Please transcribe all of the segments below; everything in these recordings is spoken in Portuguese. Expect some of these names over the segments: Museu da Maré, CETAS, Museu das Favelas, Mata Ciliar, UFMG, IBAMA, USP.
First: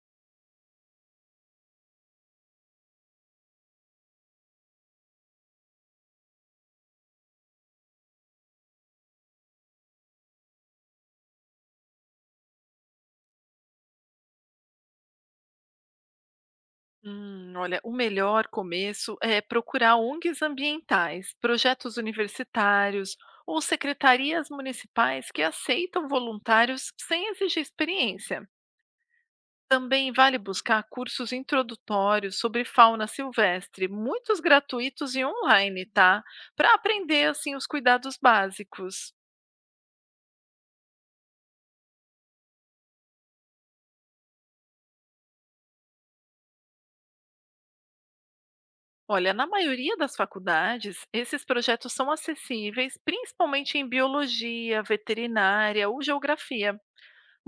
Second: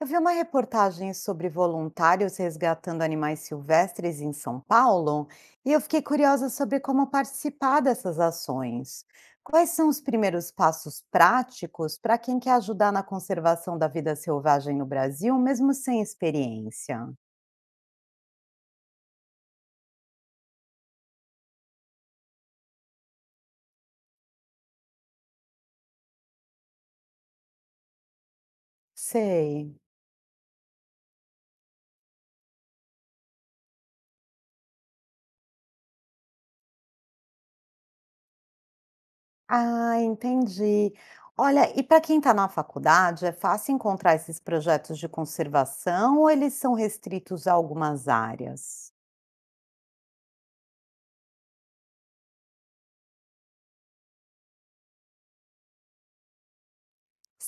Eu vi uma reportagem sobre voluntários resgatando animais silvestres em São Paulo e eu fiquei curiosa sobre como participar dessas ações. Quais são os primeiros passos práticos para quem quer ajudar na conservação da vida selvagem no Brasil, mesmo sem experiência? Olha, o melhor começo é procurar ONGs ambientais, projetos universitários ou secretarias municipais que aceitam voluntários sem exigir experiência. Sei. Também vale buscar cursos introdutórios sobre fauna silvestre, muitos gratuitos e online, tá? Para aprender assim os cuidados básicos. Ah, entendi. Olha, e para quem está na faculdade, é fácil encontrar esses projetos de conservação ou eles são restritos a algumas áreas? Olha, na maioria das faculdades, esses projetos são acessíveis, principalmente em biologia, veterinária ou geografia.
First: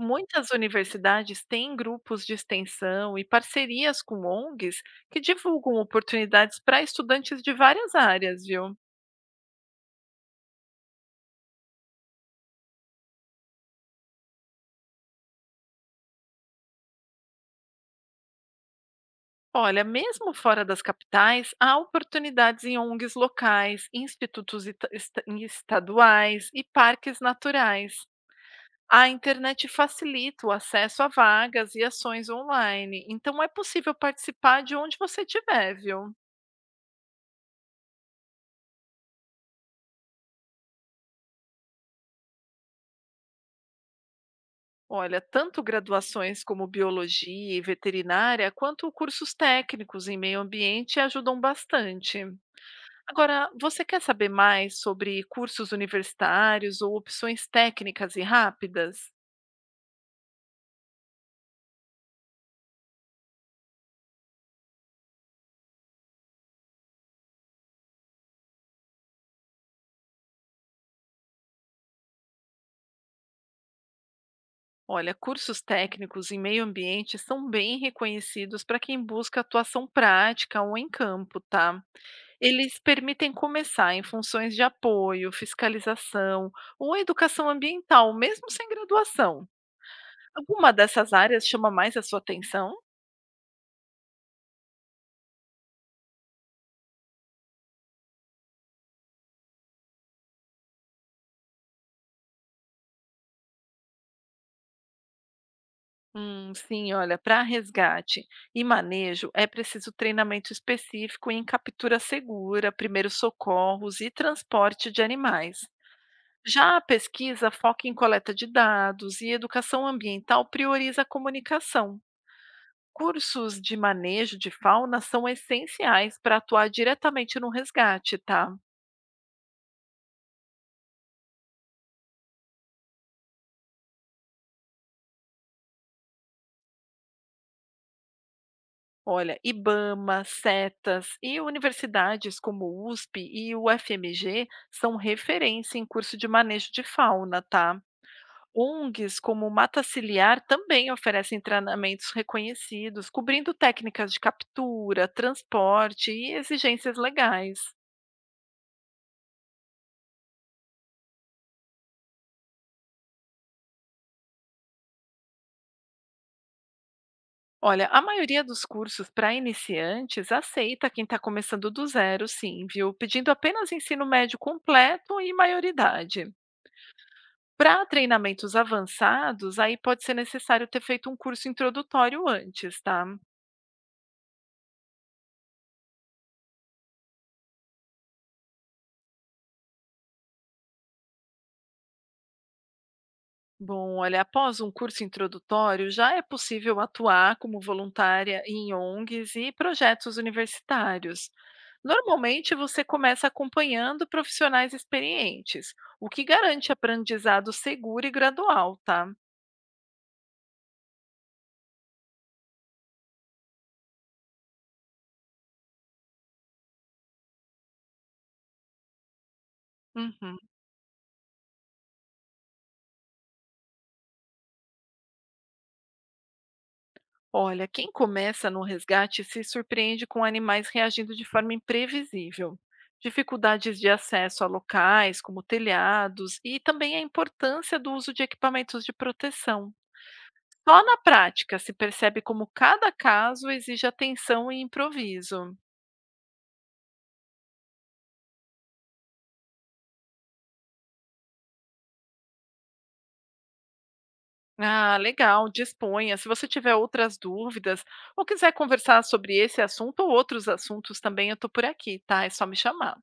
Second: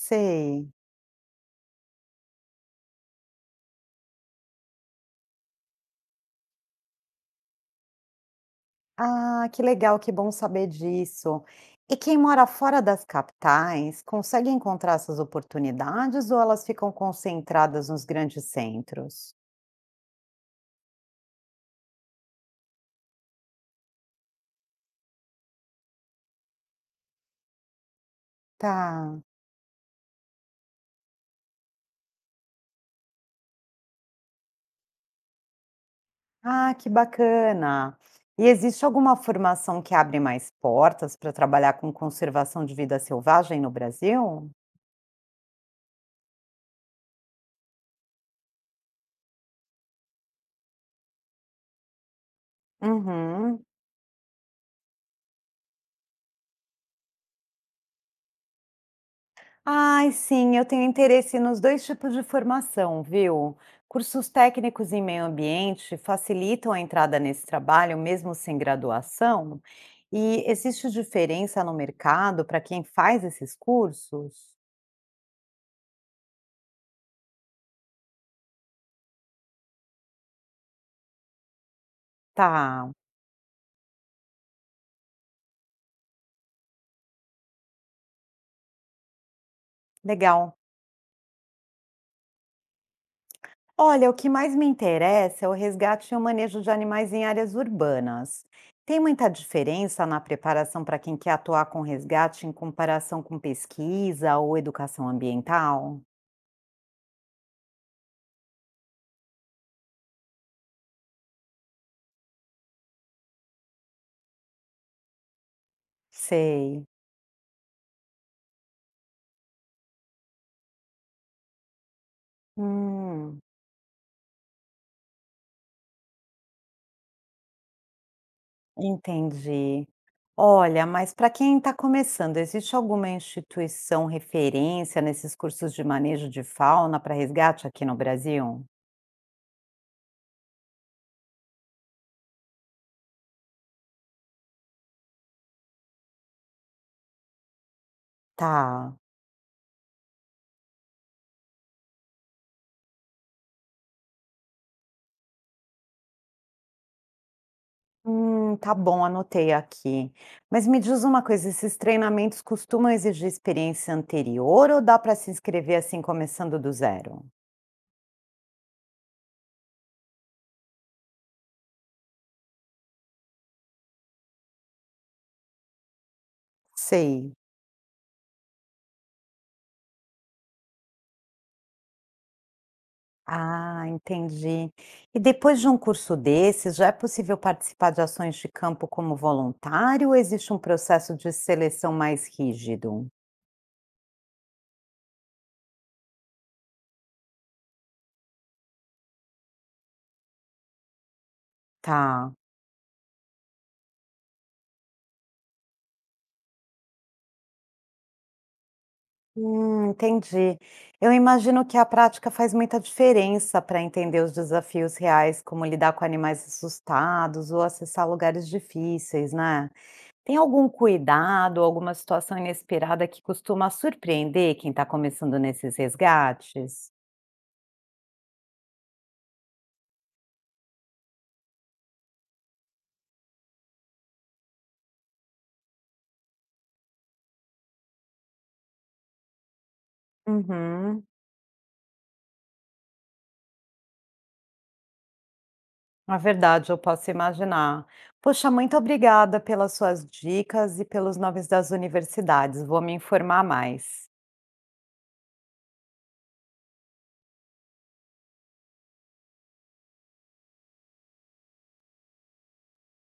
Muitas universidades têm grupos de extensão e parcerias com ONGs que divulgam oportunidades para estudantes de várias áreas, viu? Ah, que legal, que bom saber disso. E quem mora fora das capitais consegue encontrar essas oportunidades ou elas ficam concentradas nos grandes centros? Olha, mesmo fora das capitais, há oportunidades em ONGs locais, institutos em estaduais e parques naturais. A Tá. internet facilita o acesso a vagas e ações online, então é possível participar de onde você estiver, viu? Ah, que bacana. E existe alguma formação que abre mais portas para trabalhar com conservação de vida selvagem no Brasil? Olha, tanto graduações como biologia e veterinária, quanto cursos técnicos em meio ambiente ajudam bastante. Agora, Uhum. você quer saber mais sobre cursos universitários ou opções técnicas e rápidas? Ai, sim, eu tenho interesse nos dois tipos de formação, viu? Cursos técnicos em meio ambiente facilitam a entrada nesse trabalho, mesmo sem graduação? E existe diferença no mercado para quem faz esses cursos? Olha, cursos técnicos em meio ambiente são bem reconhecidos para quem busca atuação prática ou em campo, tá? Eles Tá, permitem começar em funções de apoio, fiscalização ou educação ambiental, mesmo sem graduação. legal. Alguma dessas áreas chama mais a sua atenção? Olha, o que mais me interessa é o resgate e o manejo de animais em áreas urbanas. Tem muita diferença na preparação para quem quer atuar com resgate em comparação com pesquisa ou educação ambiental? Sim, olha, para resgate e manejo é preciso treinamento específico em captura segura, primeiros socorros e transporte de animais. Já a Sei. pesquisa foca em coleta de dados e educação ambiental prioriza a comunicação. Hum, Cursos de manejo de fauna são essenciais para atuar diretamente no resgate, tá? entendi. Olha, mas para quem está começando, existe alguma instituição referência nesses cursos de manejo de fauna para resgate aqui no Brasil? Olha, IBAMA, CETAS e universidades como o USP e o UFMG são referência em curso de manejo de fauna, tá? Tá. ONGs como Mata Ciliar também oferecem treinamentos reconhecidos, cobrindo técnicas de captura, transporte e exigências legais. Tá bom, anotei aqui. Mas me diz uma coisa, esses treinamentos costumam exigir experiência anterior ou dá para se inscrever assim começando do zero? Olha, a maioria dos cursos para iniciantes aceita quem está começando do zero, sim, viu? Pedindo apenas ensino médio completo e maioridade. Sei. Para treinamentos avançados, aí pode ser necessário ter feito um curso introdutório antes, tá? Ah, entendi. E depois de um curso desses, já é possível participar de ações de campo como voluntário ou existe um processo de seleção mais rígido? Bom, olha, após um curso introdutório, já é possível atuar como voluntária em ONGs e projetos universitários. Tá. Normalmente, você começa acompanhando profissionais experientes, o que garante aprendizado seguro e gradual, tá? Entendi. Eu imagino que a prática faz muita diferença para entender os desafios reais, como lidar com animais assustados ou acessar lugares difíceis, né? Tem Uhum. algum cuidado, alguma situação inesperada que costuma surpreender quem está começando nesses resgates? Olha, quem começa no resgate se surpreende com animais reagindo de forma imprevisível. Dificuldades de acesso a locais, como telhados, e também a importância do uso de equipamentos de proteção. Só na Uhum. prática se percebe como cada caso exige atenção e improviso. Na verdade, eu posso imaginar. Poxa, muito obrigada pelas suas dicas e pelos nomes das universidades. Vou me informar mais. Ah, legal, disponha. Se você tiver outras dúvidas ou quiser conversar sobre esse assunto ou outros assuntos também, eu estou por aqui, tá? É só me chamar.